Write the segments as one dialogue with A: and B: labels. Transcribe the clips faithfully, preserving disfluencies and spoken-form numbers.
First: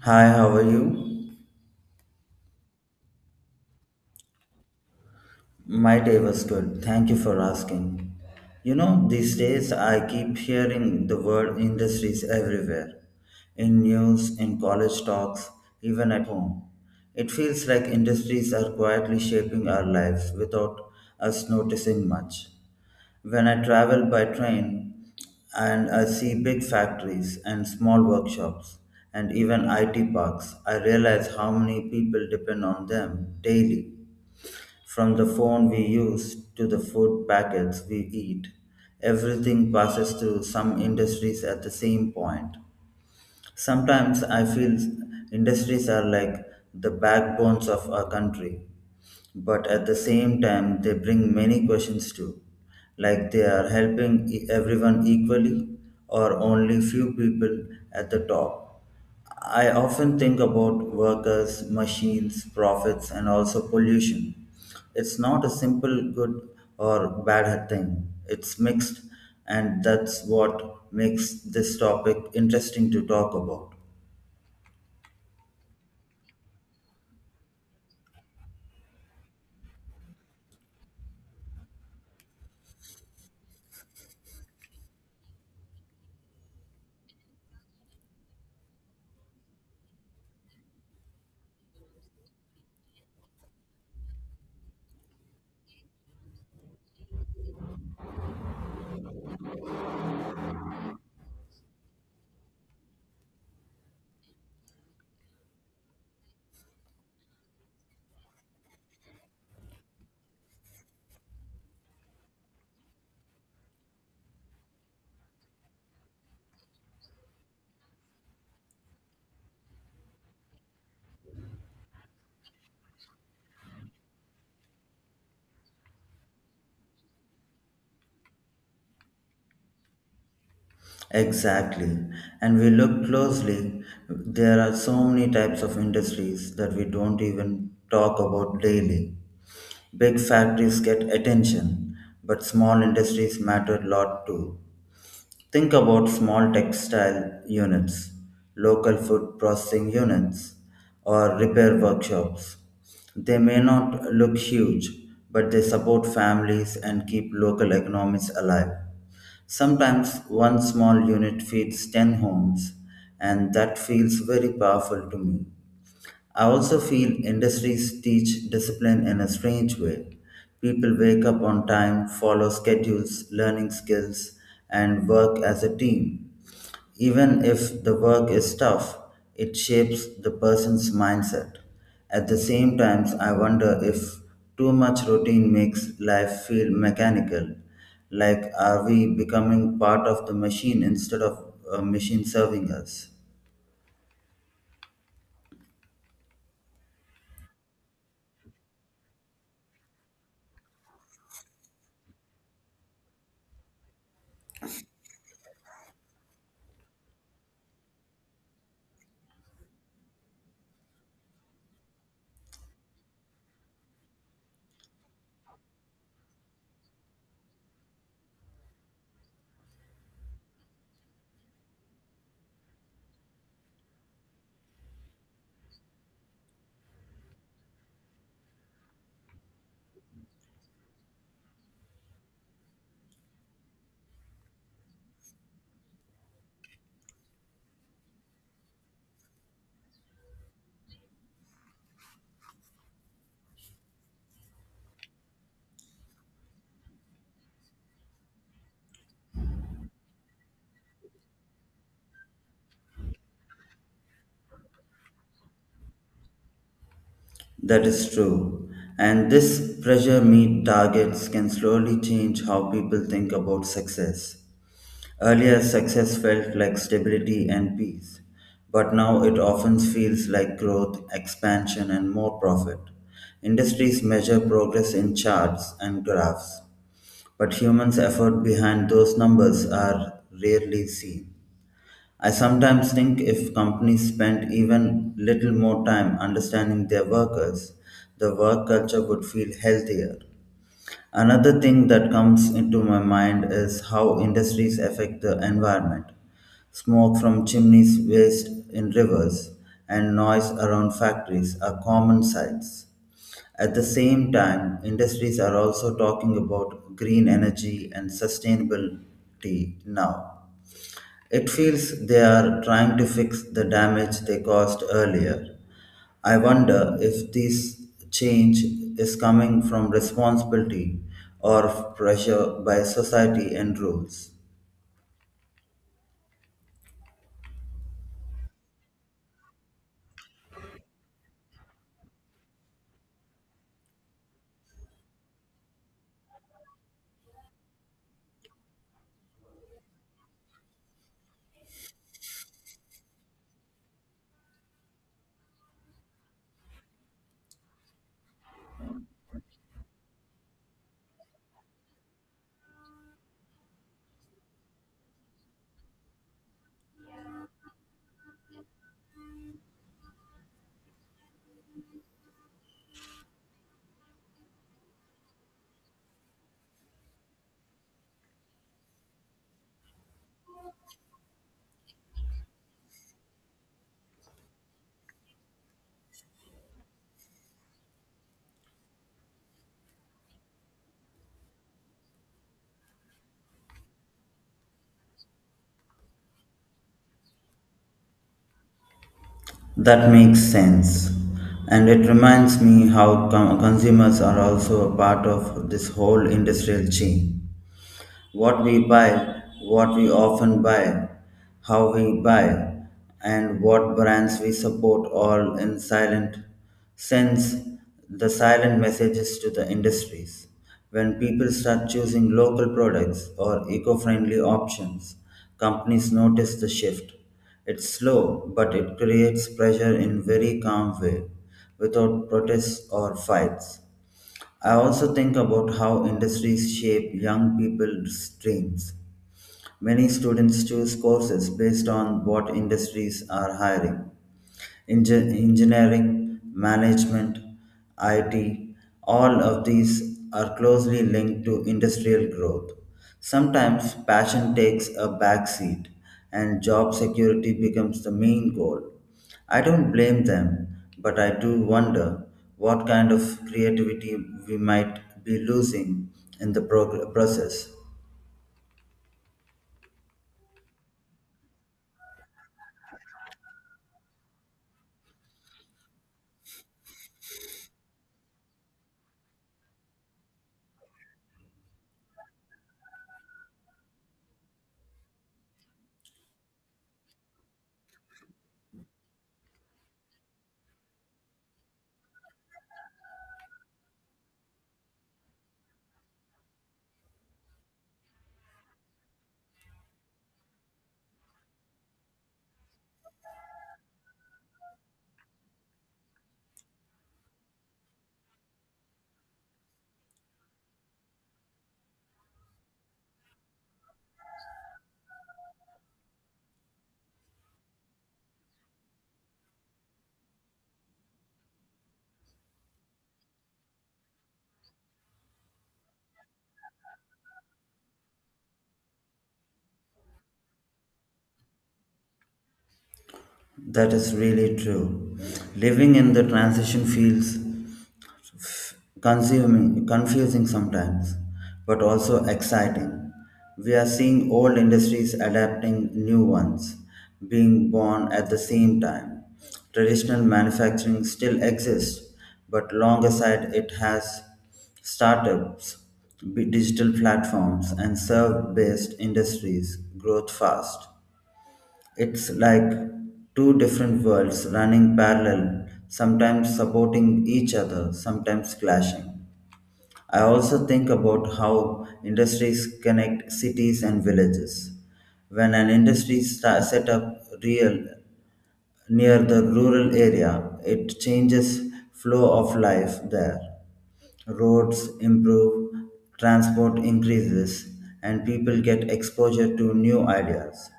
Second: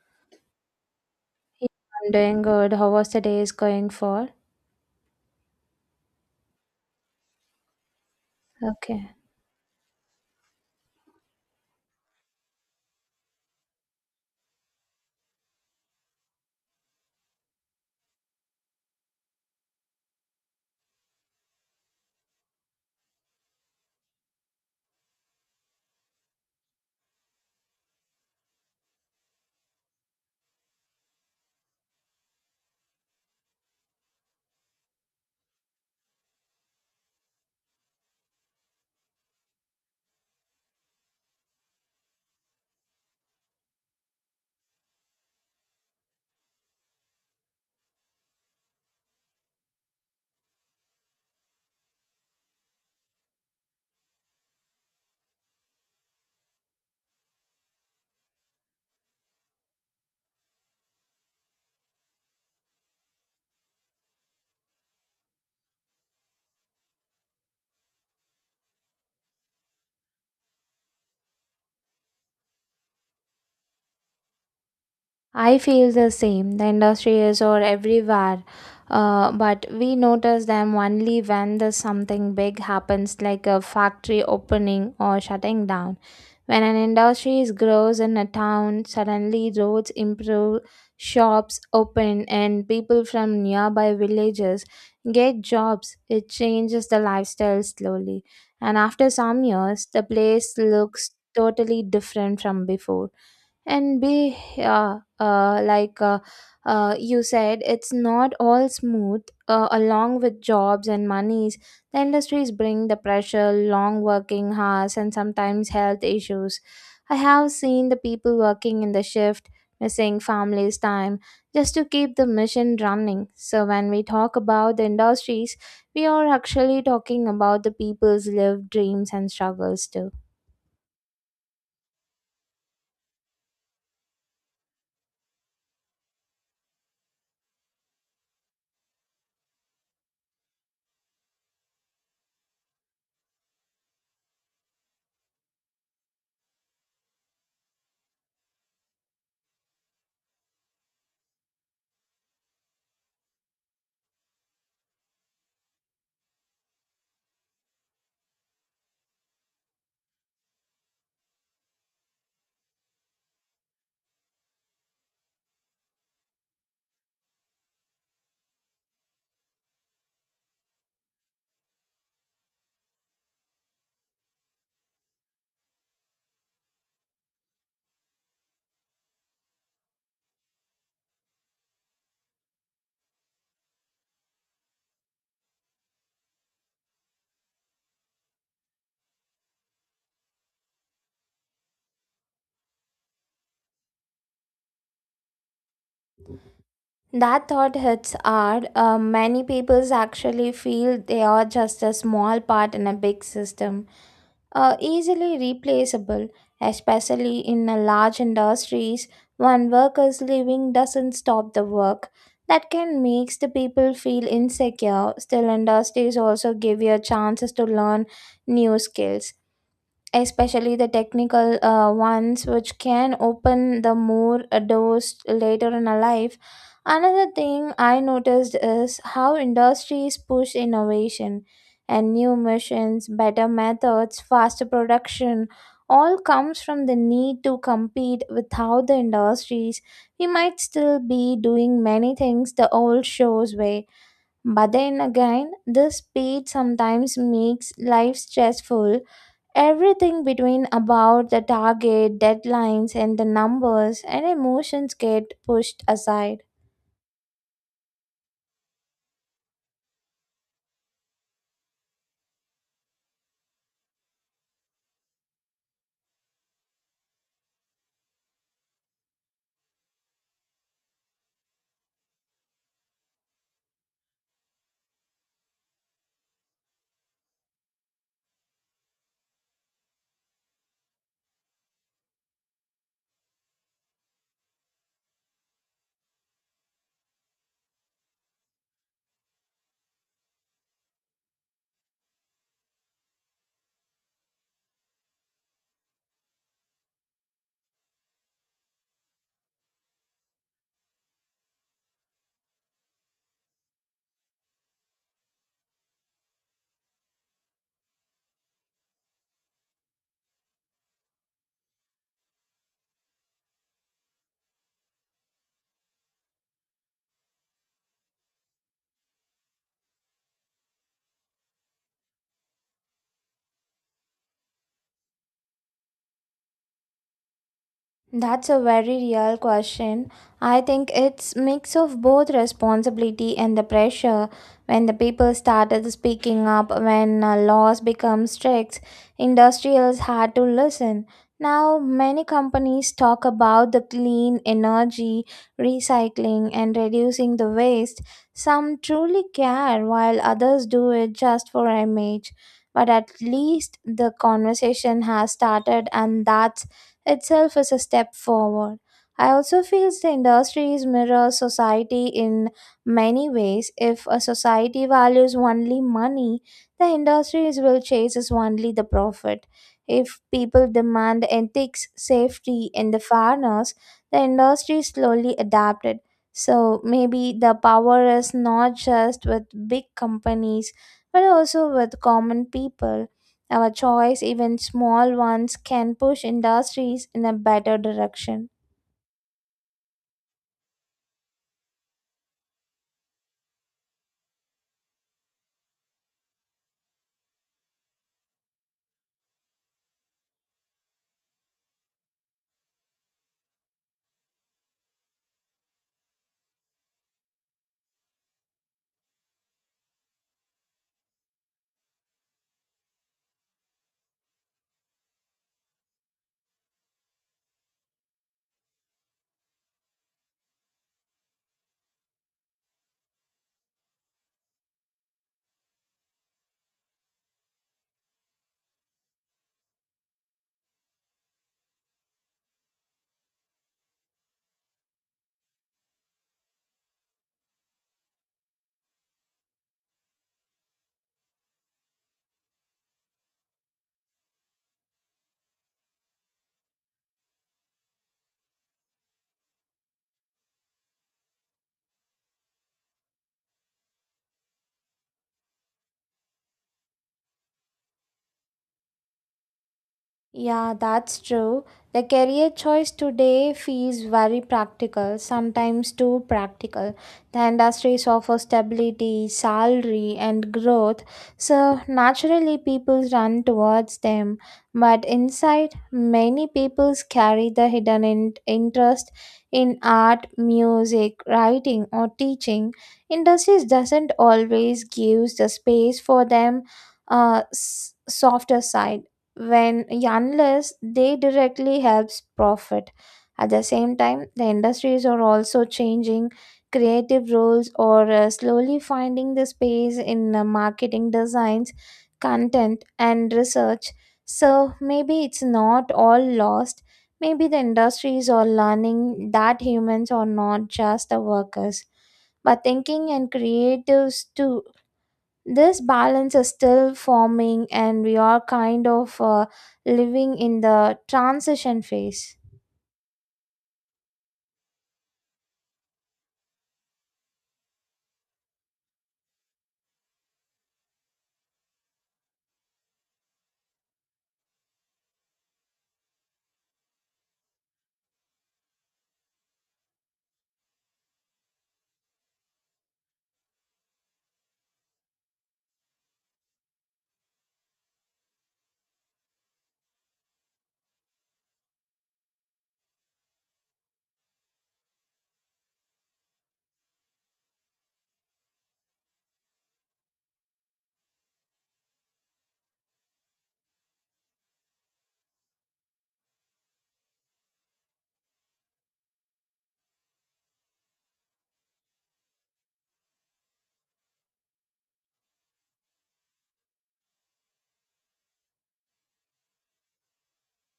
A: Hi, how are you?
B: Yeah, I'm doing good. How was the day is going for?
A: My day was good. Thank you for asking. You know,
B: Okay.
A: these days I keep hearing the word industries everywhere in news, in college talks, even at home. It feels like industries are quietly shaping our lives without us noticing much. When I travel by train and I see big factories and small workshops and even I T parks, I realize how many people depend on them daily. From the phone we use to the food packets we eat, everything passes through some industries at the same point. Sometimes I feel industries are like the backbones of our country, but at the same time they bring many questions too, like they are helping e- everyone equally or only few people at the top. I often think about workers, machines, profits and also pollution. It's not a simple good or bad thing, it's mixed, and that's what makes this topic interesting to talk about.
B: I feel the same. The industry is or everywhere, uh, but we notice them only when there's something big happens, like a factory opening or shutting down. When an industry grows in a town, suddenly roads improve, shops open, and people from nearby villages get jobs. It changes the lifestyle slowly. And after some years, the place looks totally different from before and be uh, uh, like uh, uh, you said it's not all smooth. Uh, along with jobs and monies, the industries bring the pressure, long working hours, and sometimes health issues. I have seen the people working in the shift, missing families time, just to keep the mission running. So when we talk about the industries, we are actually talking about the people's lived dreams and struggles too.
A: Exactly. And we look closely, there are so many types of industries that we don't even talk about daily. Big factories get attention, but small industries matter a lot too. Think about small textile units, local food processing units, or repair workshops. They may not look huge, but they support families and keep local economies alive. Sometimes one small unit feeds ten homes, and that feels very powerful to me. I also feel industries teach discipline in a strange way. People wake up on time, follow schedules, learning skills, and work as a team. Even if the work is tough, it shapes the person's mindset. At the same time, I wonder if too much routine makes life feel mechanical. Like, are we becoming part of the machine instead of a machine serving us?
B: That thought hits hard. Uh, many peoples actually feel they are just a small part in a big system, uh, easily replaceable, especially in a large industries. One worker's leaving doesn't stop the work. That can makes the people feel insecure. Still, industries also give you chances to learn new skills, especially the technical uh, ones, which can open the more uh, doors later in a life. Another thing I noticed is how industries push innovation and new machines, better methods, faster production, all comes from the need to compete. Without the industries, we might still be doing many things the old shows way. But then again, this speed sometimes makes life stressful. Everything between about the target, deadlines, and the numbers, and emotions get pushed aside.
A: That is true. And this pressure meet targets can slowly change how people think about success. Earlier, success felt like stability and peace, but now it often feels like growth, expansion, and more profit. Industries measure progress in charts and graphs, but humans' effort behind those numbers are rarely seen. I sometimes think if companies spent even little more time understanding their workers, the work culture would feel healthier. Another thing that comes into my mind is how industries affect the environment. Smoke from chimneys, waste in rivers, and noise around factories are common sights. At the same time, industries are also talking about green energy and sustainability now. It feels they are trying to fix the damage they caused earlier. I wonder if this change is coming from responsibility or pressure by society and rules.
B: That's a very real question. I think it's mix of both responsibility and the pressure. When the people started speaking up, when uh, laws become strict, industrials had to listen. Now many companies talk about the clean energy, recycling, and reducing the waste. Some truly care while others do it just for image. But at least the conversation has started, and that's itself is a step forward. I also feel the industries mirror society in many ways. If a society values only money, the industries will chase is only the profit. If people demand ethics, safety, and the fairness, the industry slowly adapted. So maybe the power is not just with big companies, but also with common people. Our choice, even small ones, can push industries in a better direction.
A: That makes sense. And it reminds me how com- consumers are also a part of this whole industrial chain. What we buy, what we often buy, how we buy, and what brands we support all in silent sends the silent messages to the industries. When people start choosing local products or eco friendly options, companies notice the shift. It's slow, but it creates pressure in very calm way, without protests or fights. I also think about how industries shape young people's dreams. Many students choose courses based on what industries are hiring, engi- engineering, management, I T, all of these are closely linked to industrial growth. Sometimes passion takes a backseat and job security becomes the main goal. I don't blame them, but I do wonder what kind of creativity we might be losing in the prog- process.
B: Yeah, that's true. The career choice today feels very practical, sometimes too practical. The industries offer stability, salary, and growth, so naturally people run towards them. But inside, many people carry the hidden in- interest in art, music, writing, or teaching. Industries doesn't always gives the space for them. Uh, s- softer side, when yeah, unless they directly helps profit. At the same time, the industries are also changing. Creative roles or uh, slowly finding the space in uh, marketing, designs, content, and research. So maybe it's not all lost. Maybe the industries are learning that humans are not just the workers, but thinking and creatives too. This balance is still forming, and we are kind of uh, living in the transition phase.
A: That is really true. Living in the transition feels consuming, confusing sometimes, but also exciting. We are seeing old industries adapting new ones, being born at the same time. Traditional manufacturing still exists, but alongside it has startups, b- digital platforms, and serve based industries growth fast. It's like two different worlds running parallel, sometimes supporting each other, sometimes clashing. I also think about how industries connect cities and villages. When an industry sta set up real near the rural area, it changes flow of life there. Roads improve, transport increases, and people get exposure to new ideas.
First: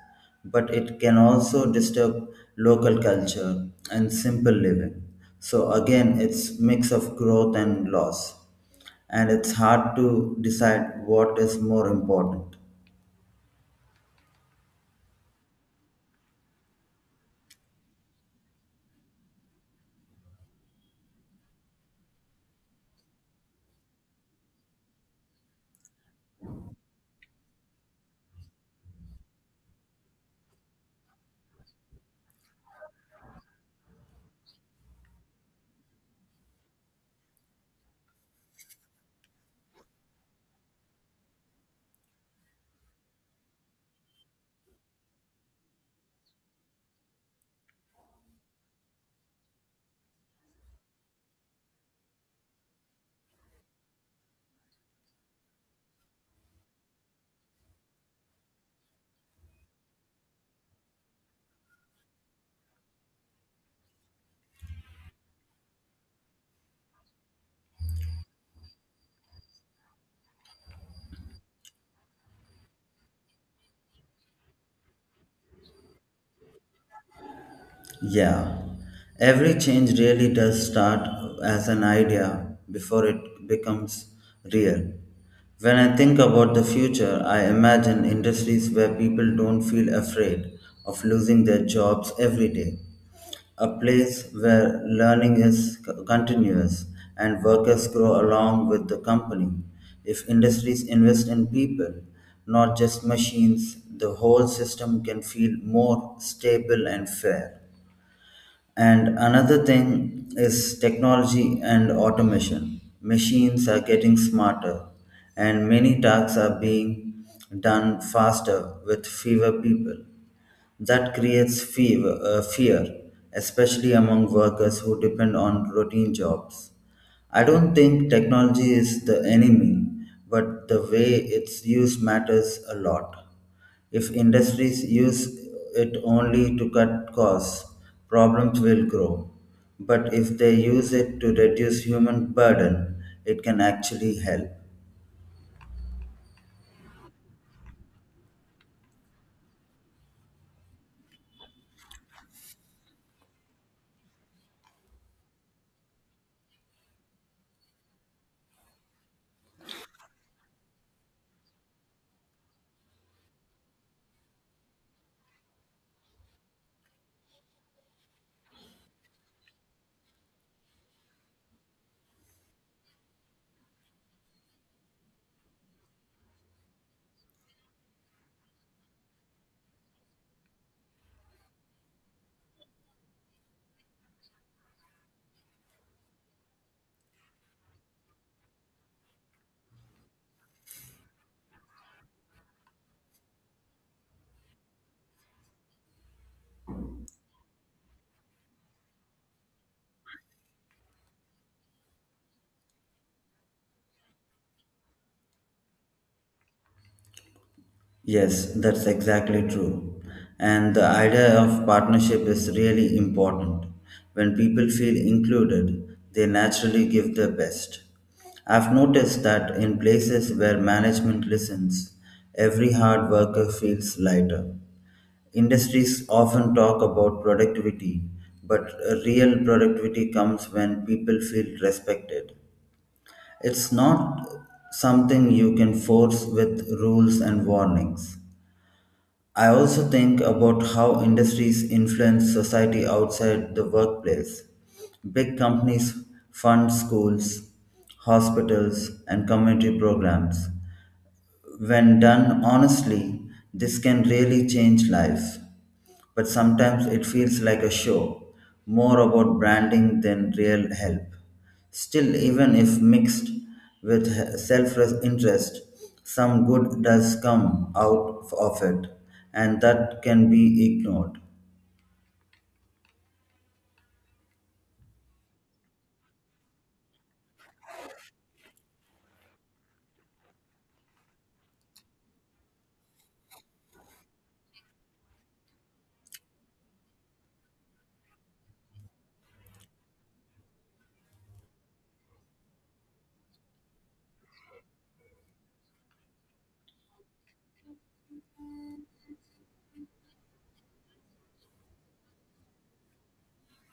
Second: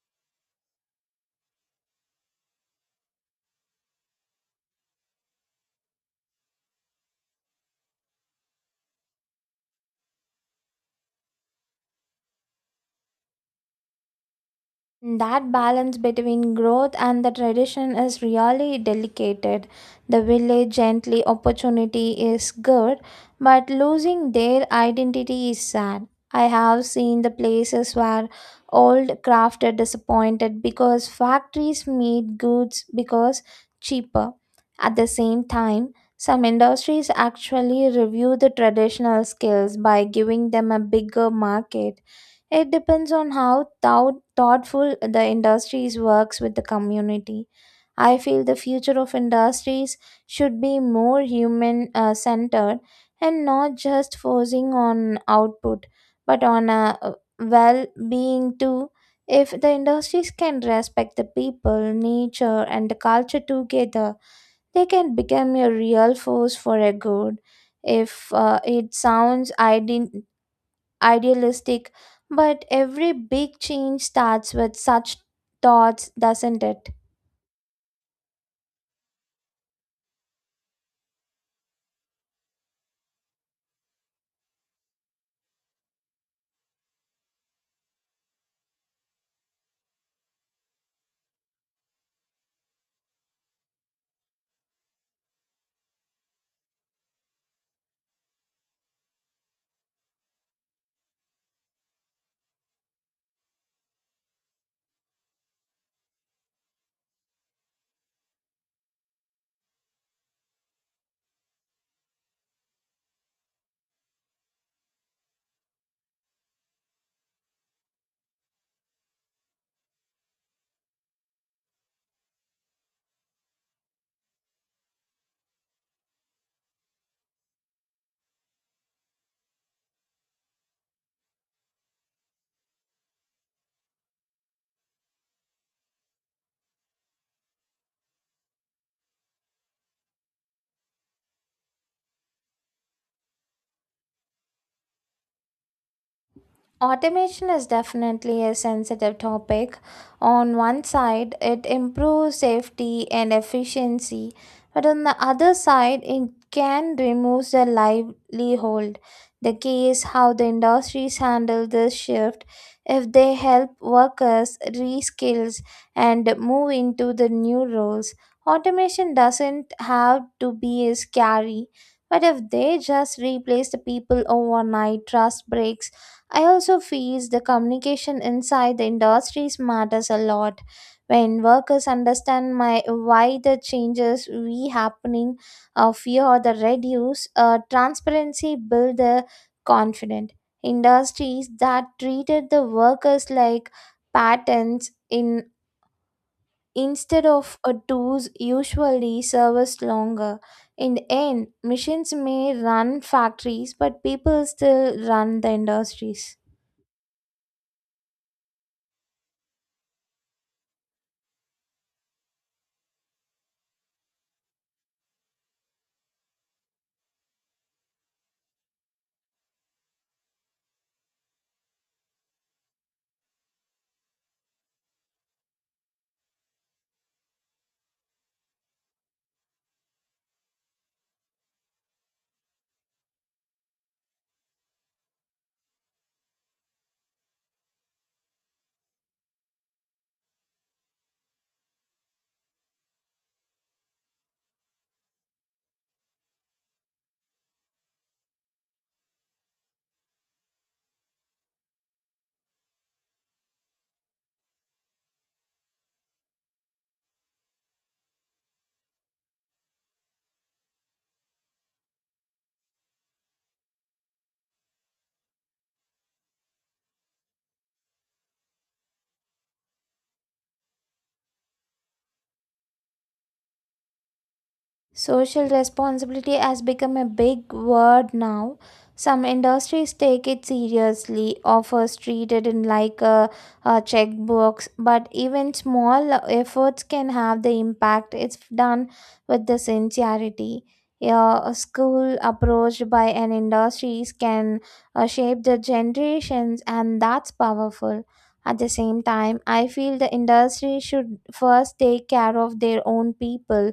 A: But it can also disturb local culture and simple living. So again, it's mix of growth and loss, and it's hard to decide what is more important.
B: That balance between growth and the tradition is really delicate. The village gently opportunity is good, but losing their identity is sad. I have seen the places where old craft are disappointed because factories made goods because cheaper. At the same time, some industries actually review the traditional skills by giving them a bigger market. It depends on how thou- thoughtful the industries works with the community. I feel the future of industries should be more human uh, centered, and not just forcing on output, but on a uh, well-being too. If the industries can respect the people, nature, and the culture together, they can become a real force for a good. If uh, It sounds idyllic idealistic, but every big change starts with such thoughts, doesn't it?
A: Yeah, every change really does start as an idea before it becomes real. When I think about the future, I imagine industries where people don't feel afraid of losing their jobs every day. A place where learning is c- continuous and workers grow along with the company. If industries invest in people, not just machines, the whole system can feel more stable and fair. And another thing is technology and automation. Machines are getting smarter, and many tasks are being done faster with fewer people. That creates fear, uh, fear, especially among workers who depend on routine jobs. I don't think technology is the enemy, but the way it's used matters a lot. If industries use it only to cut costs, problems will grow. But if they use it to reduce human burden, it can actually help.
B: Automation is definitely a sensitive topic. On one side, it improves safety and efficiency, but on the other side, it can remove the livelihood. The key is how the industries handle this shift. If they help workers reskills and move into the new roles, automation doesn't have to be as scary. But if they just replace the people overnight, trust breaks. I also feel the communication inside the industries matters a lot. When workers understand my why the changes we happening, uh, fear or the reduce, uh, transparency build the confident. Industries that treated the workers like patents in instead of a tools usually service longer. In the end, machines may run factories, but people still run the industries.
A: Yes, that's exactly true. And the idea of partnership is really important. When people feel included, they naturally give their best. I've noticed that in places where management listens, every hard worker feels lighter. Industries often talk about productivity, but real productivity comes when people feel respected. It's not something you can force with rules and warnings. I also think about how industries influence society outside the workplace. Big companies fund schools, hospitals, and community programs. When done honestly, this can really change lives, but sometimes it feels like a show, more about branding than real help. Still, even if mixed with self interest, some good does come out of it, and that can be ignored.
B: Social responsibility has become a big word now. Some industries take it seriously, offers treated in like a, a checkbox, but even small efforts can have the impact if done with the sincerity. Yeah, a school approached by an industries can uh, shape the generations, and that's powerful. At the same time, I feel the industry should first take care of their own people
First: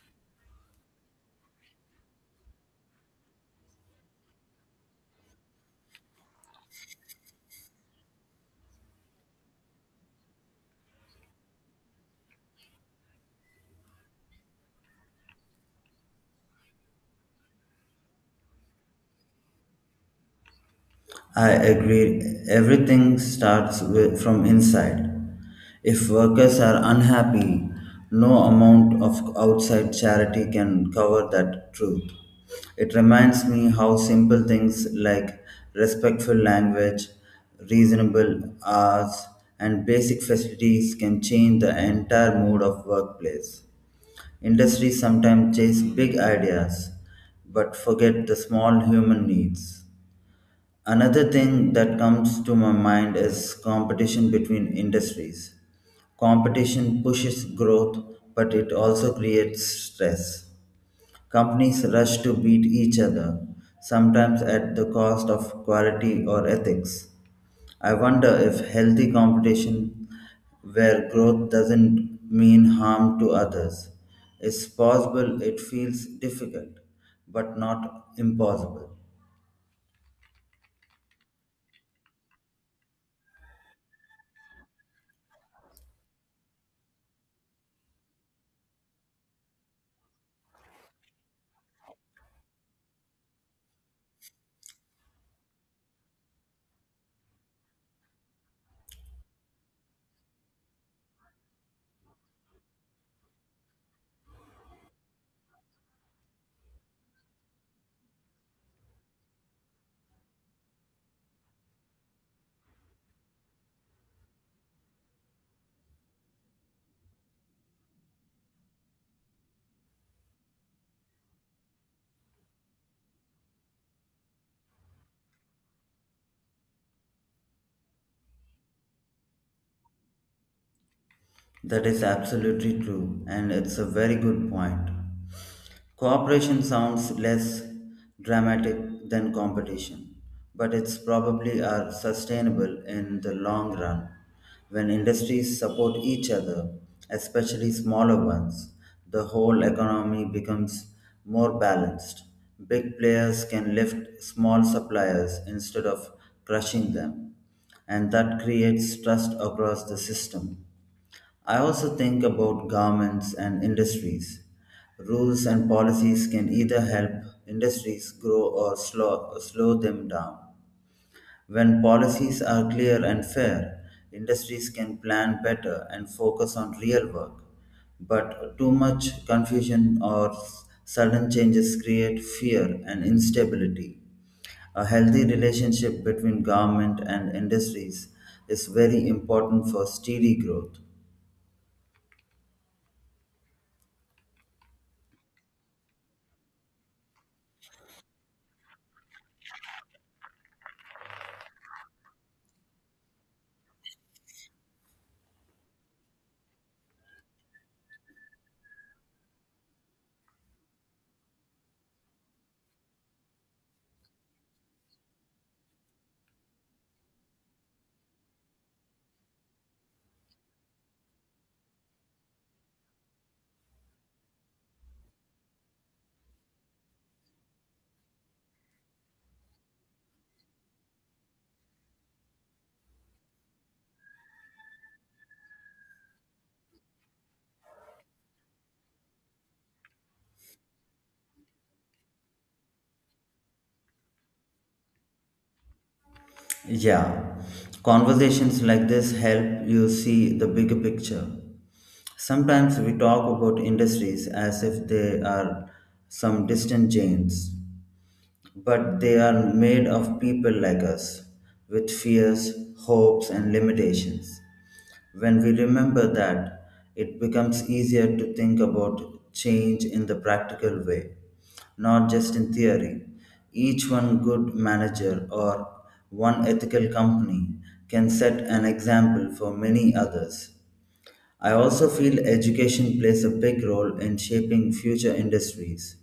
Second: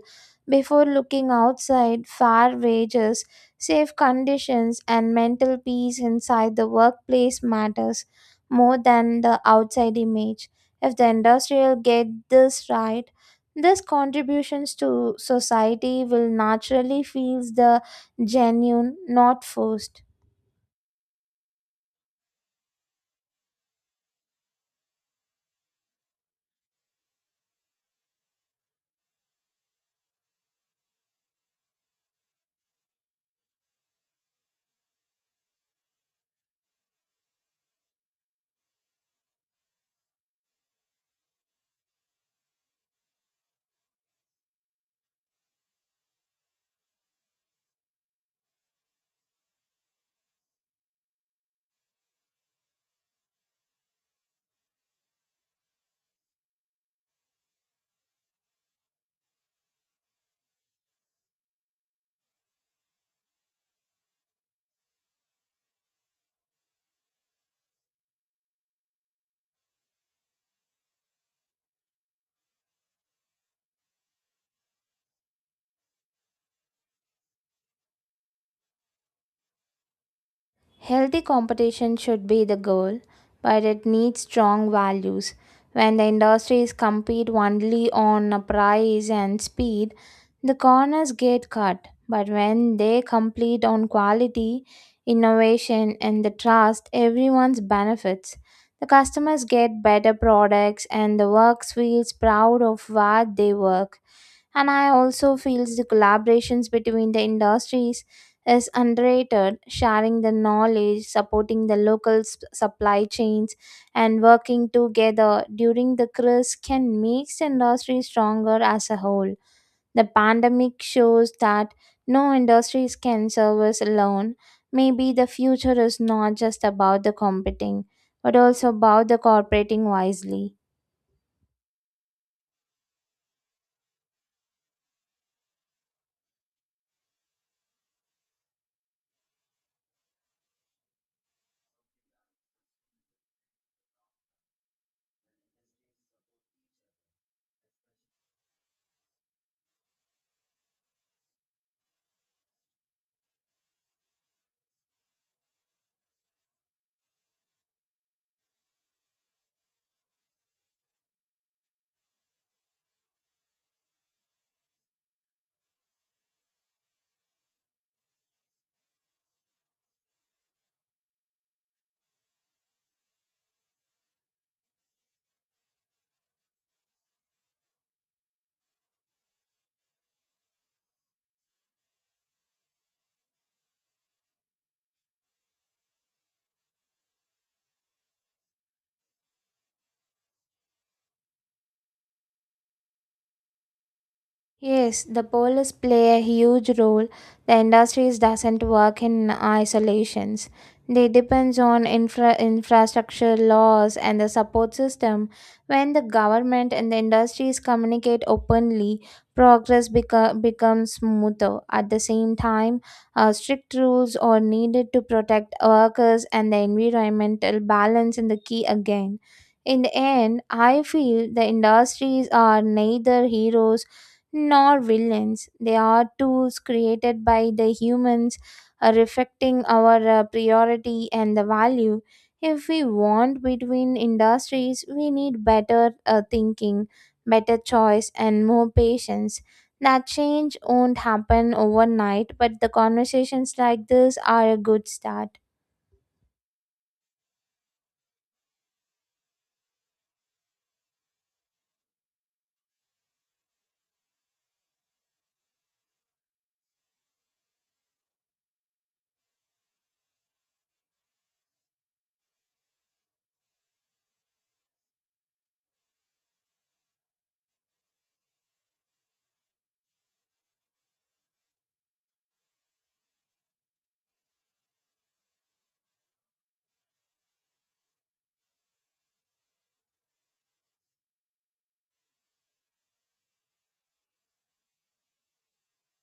B: before looking outside. Fair wages, safe conditions, and mental peace inside the workplace matters more than the outside image. If the industrial get this right, these contributions to society will naturally feel the genuine, not forced.
A: I agree. Everything starts with, from inside. If workers are unhappy, no amount of outside charity can cover that truth. It reminds me how simple things like respectful language, reasonable hours, and basic facilities can change the entire mood of workplace. Industries sometimes chase big ideas but forget the small human needs. Another thing that comes to my mind is competition between industries. Competition pushes growth, but it also creates stress. Companies rush to beat each other, sometimes at the cost of quality or ethics. I wonder if healthy competition, where growth doesn't mean harm to others, is possible. It feels difficult, but not impossible.
B: Healthy competition should be the goal, but it needs strong values. When the industries compete only on a price and speed, the corners get cut. But when they compete on quality, innovation, and the trust, everyone's benefits. The customers get better products, and the works feels proud of what they work. And I also feel the collaborations between the industries is underrated. Sharing the knowledge, supporting the local s- supply chains, and working together during the crisis can make the industry stronger as a whole. The pandemic shows that no industries can service alone. Maybe the future is not just about the competing, but also about the cooperating wisely.
A: That is absolutely true, and it's a very good point. Cooperation sounds less dramatic than competition, but it's probably are sustainable in the long run. When industries support each other, especially smaller ones, the whole economy becomes more balanced. Big players can lift small suppliers instead of crushing them, and that creates trust across the system. I also think about governments and industries. Rules and policies can either help industries grow or slow, slow them down. When policies are clear and fair, industries can plan better and focus on real work. But too much confusion or sudden changes create fear and instability. A healthy relationship between government and industries is very important for steady growth.
B: Yes, the polls play a huge role. The industries doesn't work in isolations. They depends on infra- infrastructure, laws, and the support system. When the government and the industries communicate openly, progress beco- becomes smoother. At the same time, uh, strict rules are needed to protect workers and the environmental balance in the key again. In the end, I feel the industries are neither heroes nor villains. They are tools created by the humans, uh, reflecting our uh, priority and the value. If we want between industries, we need better uh, thinking, better choice, and more patience. That change won't happen overnight, but the conversations like this are a good start.
A: Yeah, conversations like this help you see the bigger picture. Sometimes we talk about industries as if they are some distant giants, but they are made of people like us with fears, hopes, and limitations. When we remember that, it becomes easier to think about change in the practical way, not just in theory. Each one good manager or one ethical company can set an example for many others. I also feel education plays a big role in shaping future industries.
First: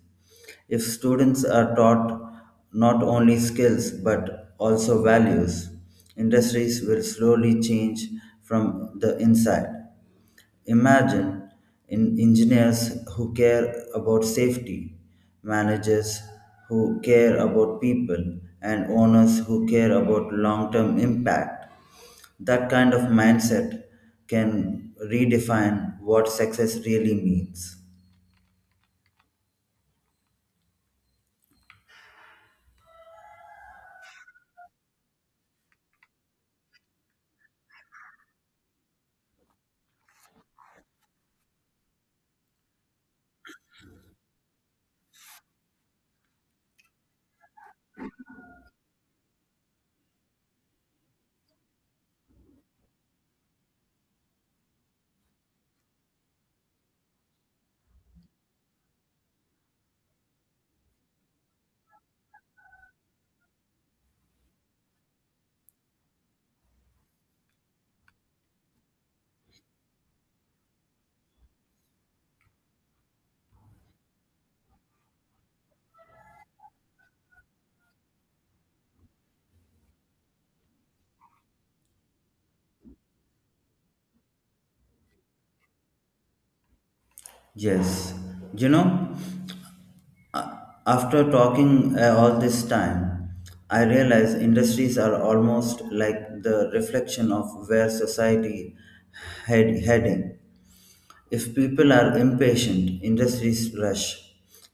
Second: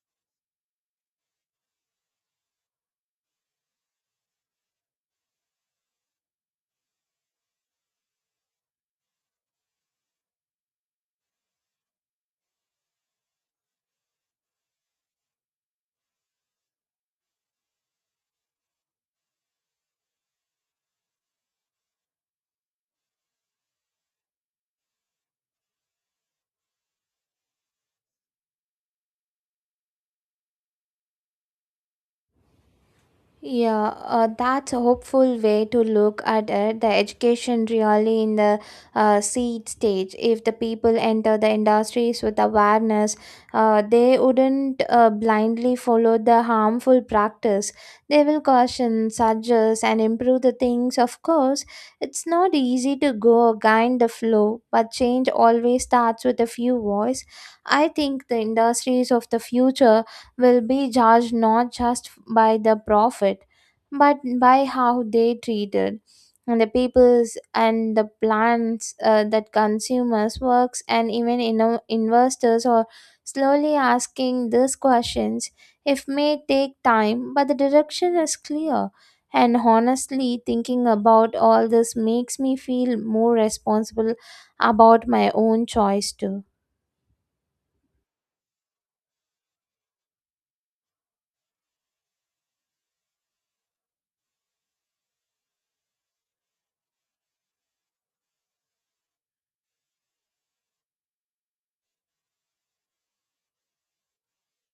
A: If students are taught not only skills but also values, industries will slowly change from the inside. Imagine in engineers who care about safety, managers who care about people, and owners who care about long term impact. That kind of mindset can redefine what success really means.
B: Yeah, uh, that's a hopeful way to look at it. The education really in the uh, seed stage. If the people enter the industries with awareness, uh, they wouldn't uh, blindly follow the harmful practice. They will caution, suggest, and improve the things. Of course, it's not easy to go against the flow, but change always starts with a few voice. I think the industries of the future will be judged not just by the profit, but by how they treated and the peoples and the plants, uh, that consumers works, and even inno- investors are slowly asking these questions. It may take time, but the direction is clear. And honestly, thinking about all this makes me feel more responsible about my own choice too.
A: Yes, you know, after talking uh, all this time, I realize industries are almost like the reflection of where society head heading. If people are impatient, industries rush.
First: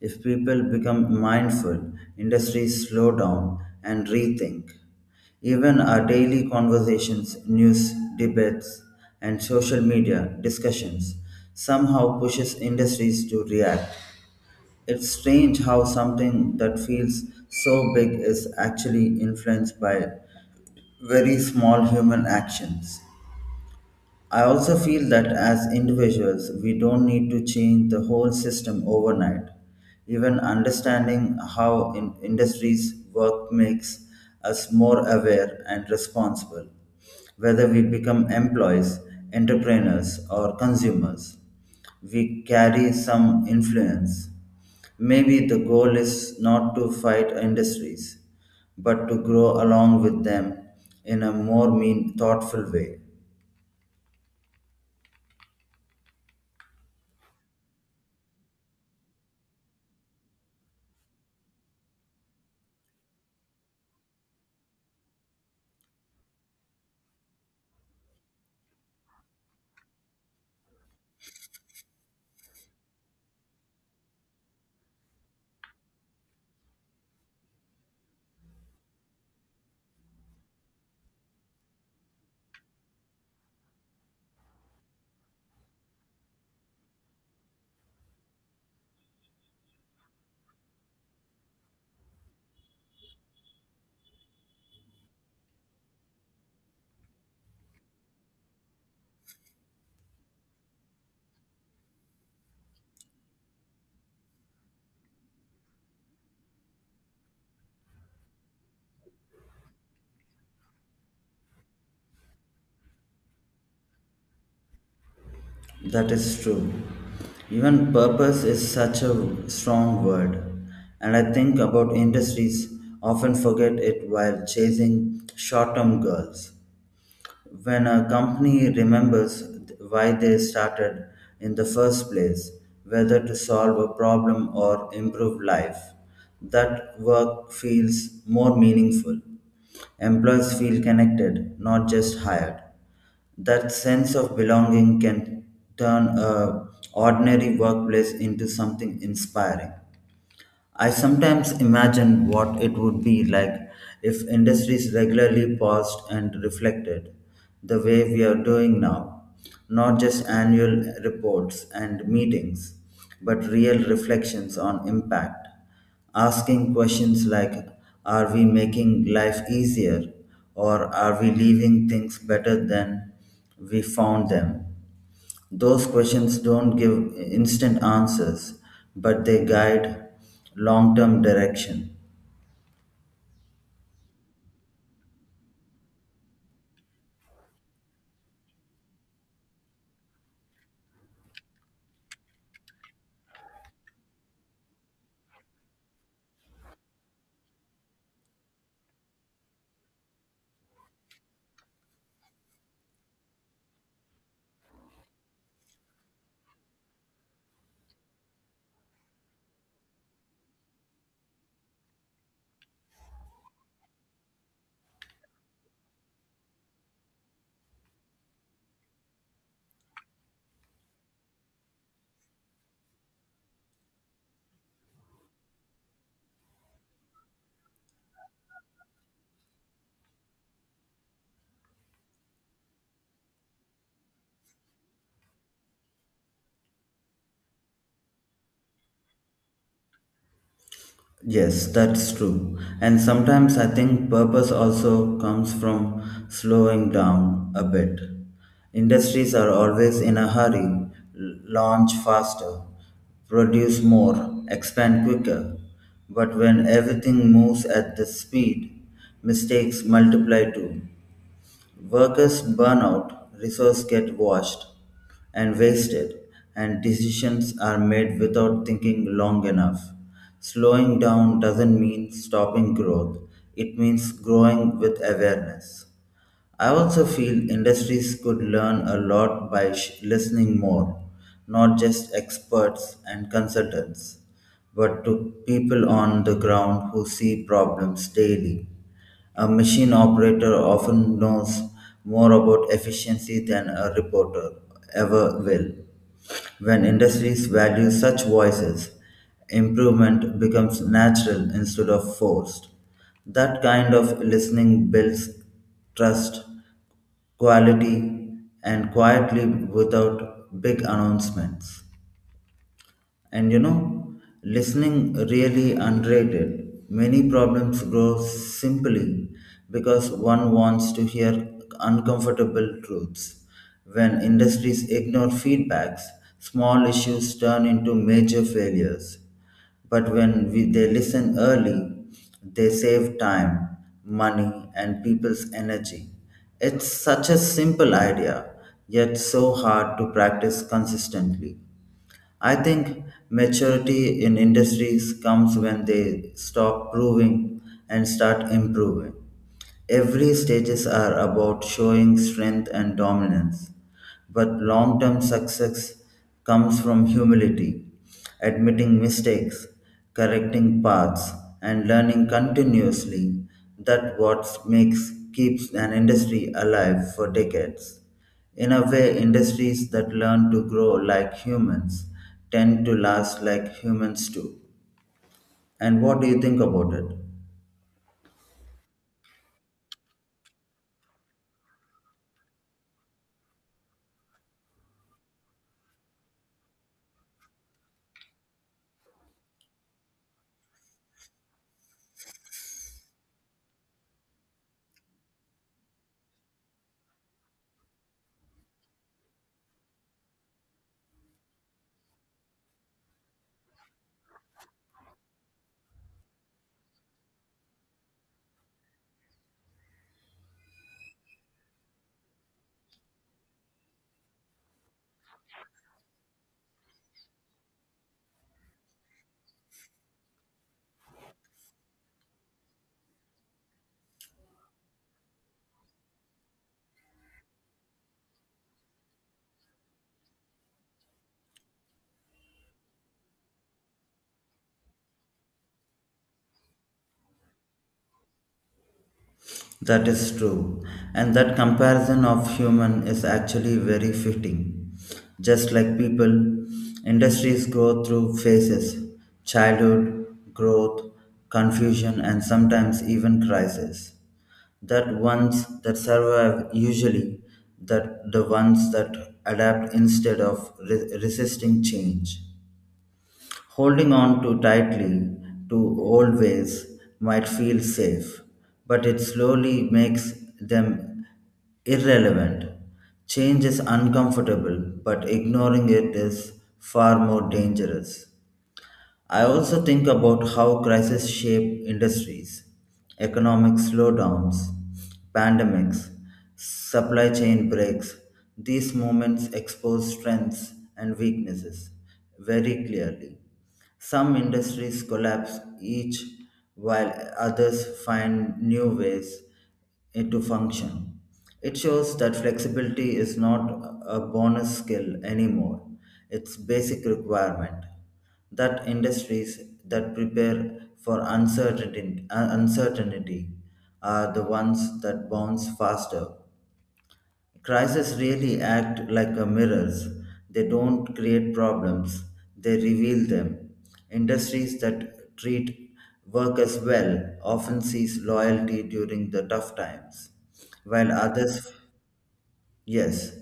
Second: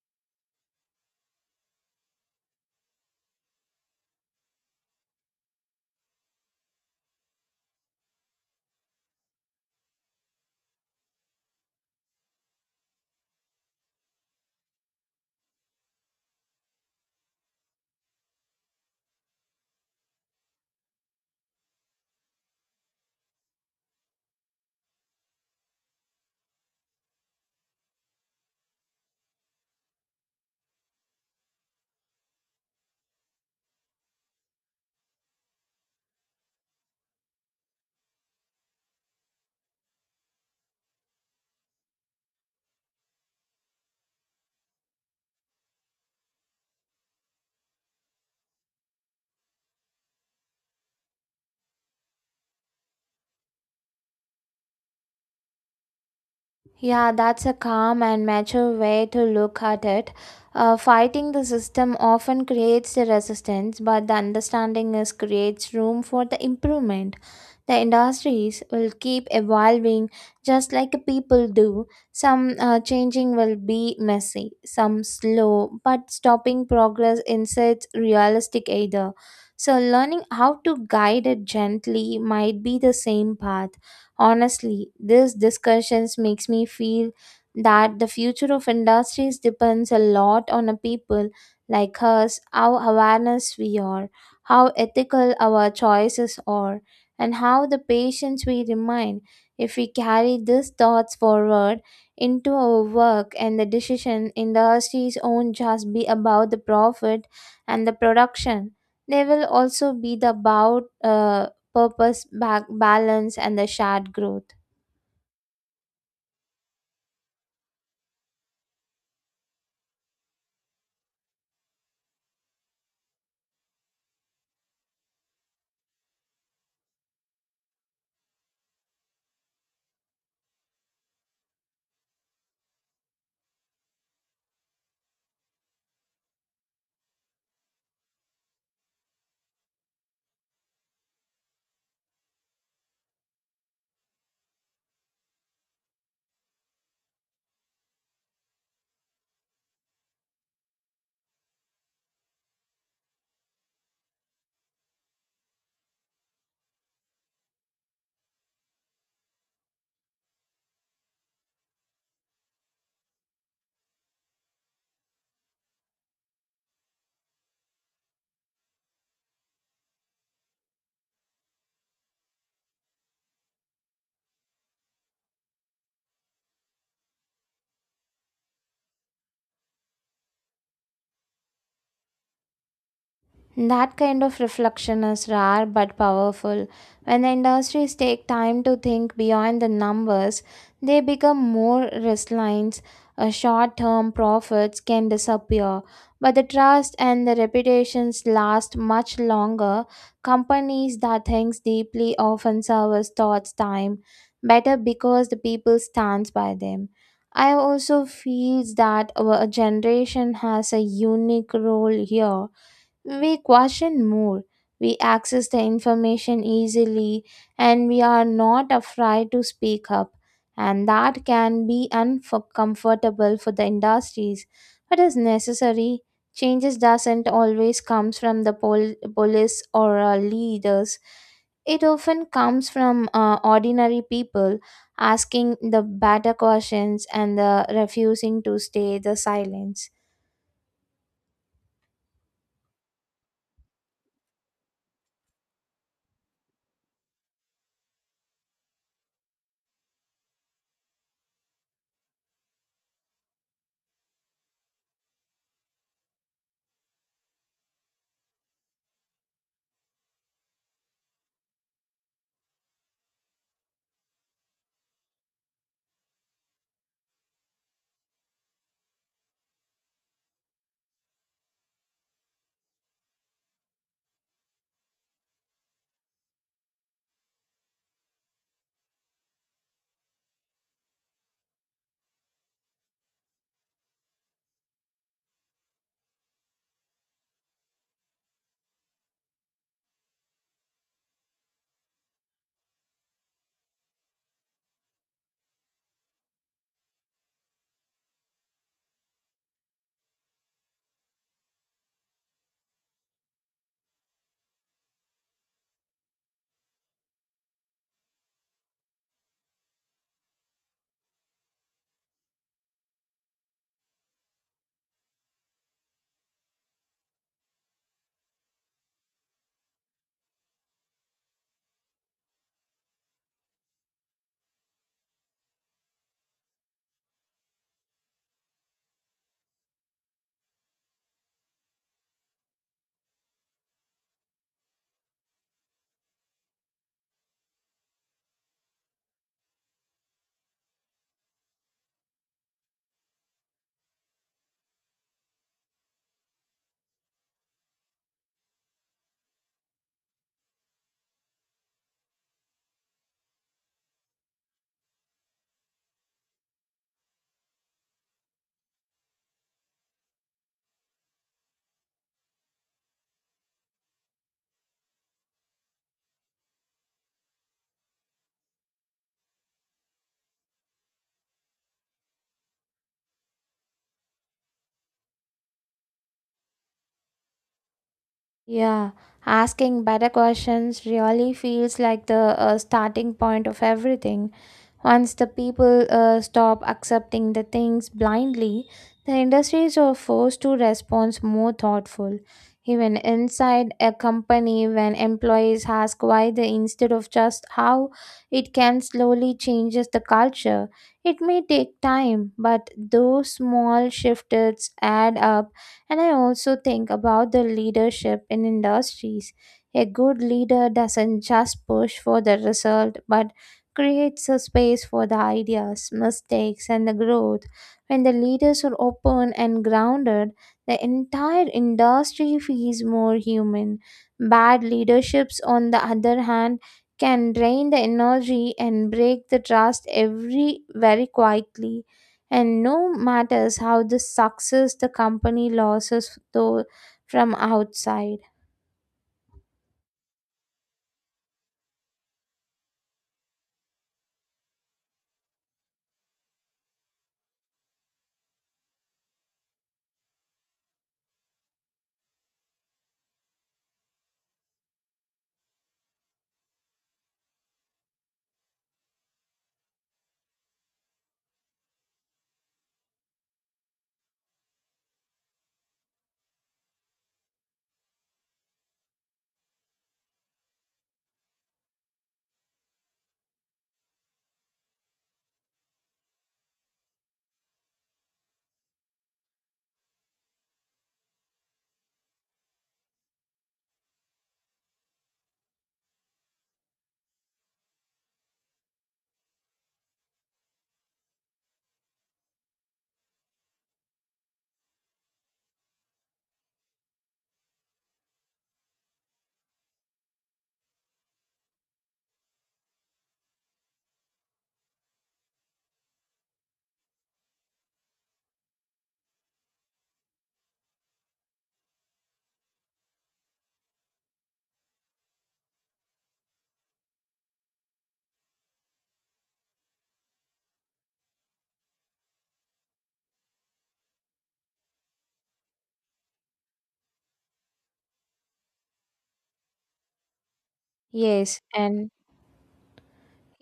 A: If people become mindful, industries slow down and rethink. Even our daily conversations, news, debates, and social media discussions somehow pushes industries to react. It's strange how something that feels so big is actually influenced by very small human actions. I also feel that as individuals, we don't need to change the whole system overnight. Even understanding how in industries work makes us more aware and responsible, whether we become employees, entrepreneurs, or consumers. We carry some influence. Maybe the goal is not to fight industries, but to grow along with them in a more mean, thoughtful way.
B: Yeah, that's a calm and mature way to look at it. Uh, fighting the system often creates the resistance, but the understanding is creates room for the improvement. The industries will keep evolving just like the people do. Some uh, changing will be messy, some slow, but stopping progress isn't realistic either. So, learning how to guide it gently might be the same path. Honestly, these discussions makes me feel that the future of industries depends a lot on a people like us, how awareness we are, how ethical our choices are, and how the patience we remain. If we carry these thoughts forward into our work and the decision, industries won't just be about the profit and the production. They will also be the about uh, purpose, ba- balance, and the shared growth.
A: That is true. Even purpose is such a strong word, and I think about industries often forget it while chasing short term goals. When a company remembers why they started in the first place, whether to solve a problem or improve life, that work feels more meaningful. Employees feel connected, not just hired. That sense of belonging can turn a ordinary workplace into something inspiring. I sometimes imagine what it would be like if industries regularly paused and reflected the way we are doing now. Not just annual reports and meetings, but real reflections on impact. Asking questions like, are we making life easier? Or are we leaving things better than we found them? Those questions don't give instant answers, but they guide long term direction.
B: That kind of reflection is rare but powerful. When the industries take time to think beyond the numbers, they become more resilient. Uh, Short term profits can disappear, but the trust and the reputations last much longer. Companies that think deeply often service thoughts time better because the people stands by them. I also feel that our generation has a unique role here. We question more, we access the information easily, and we are not afraid to speak up. And that can be uncomfortable for the industries, but is necessary. Changes doesn't always comes from the pol- police or uh, leaders. It often comes from uh, ordinary people asking the better questions and the refusing to stay the silence.
A: Yes, that's true. And sometimes I think purpose also comes from slowing down a bit. Industries are always in a hurry, l- launch faster, produce more, expand quicker. But when everything moves at this speed, mistakes multiply too. Workers burn out, resources get washed, and wasted, and decisions are made without thinking long enough. Slowing down doesn't mean stopping growth, it means growing with awareness. I also feel industries could learn a lot by sh- listening more, not just experts and consultants, but to people on the ground who see problems daily. A machine operator often knows more about efficiency than a reporter ever will. When industries value such voices, improvement becomes natural instead of forced. That kind of listening builds trust, quality, and quietly without big announcements. And you know, listening really underrated. Many problems grow simply because one wants to hear uncomfortable truths. When industries ignore feedbacks, small issues turn into major failures. But when we, they listen early, they save time, money, and people's energy. It's such a simple idea, yet so hard to practice consistently. I think maturity in industries comes when they stop proving and start improving. Every stages are about showing strength and dominance. But long term success comes from humility, admitting mistakes, correcting paths, and learning continuously. That what makes keeps an industry alive for decades. In a way, industries that learn to grow like humans tend to last like humans do. And what do you think about it?
B: Yeah, asking better questions really feels like the uh, starting point of everything. Once the people uh, stop accepting the things blindly, the industries are forced to respond more thoughtful. Even inside a company, when employees ask why they instead of just how, it can slowly changes the culture. It may take time, but those small shifts add up. And I also think about the leadership in industries. A good leader doesn't just push for the result, but creates a space for the ideas, mistakes, and the growth. When the leaders are open and grounded, the entire industry feels more human. Bad leaderships, on the other hand, can drain the energy and break the trust every very quietly. And no matters how the success the company losses though from outside.
A: That is true. And that comparison of human is actually very fitting. Just like people, industries go through phases childhood, growth, confusion, and sometimes even crisis. That ones that survive usually that the ones that adapt instead of re- resisting change. Holding on too tightly to old ways might feel safe, but it slowly makes them irrelevant. Change is uncomfortable, but ignoring it is far more dangerous. I also think about how crises shape industries, economic slowdowns, pandemics, supply chain breaks. These moments expose strengths and weaknesses very clearly. Some industries collapse each while others find new ways eh, to function. It shows that flexibility is not a bonus skill anymore, it's basic requirement that industries that prepare for uncertainty, uh, uncertainty are the ones that bounce faster. Crises really act like a mirrors. They don't create problems, they reveal them. Industries that treat workers well often sees loyalty during the tough times, while
B: Yes,
A: others,
B: and
A: yes,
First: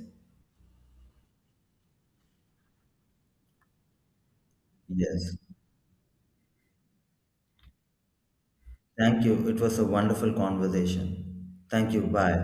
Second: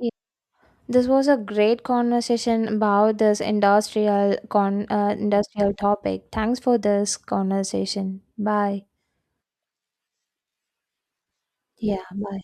B: this was a great conversation about this industrial con uh,
A: yes.
B: industrial topic. Thanks for this conversation. Bye.
A: Thank you. It was a wonderful conversation. Thank you.
B: Yeah, bye.
A: Bye.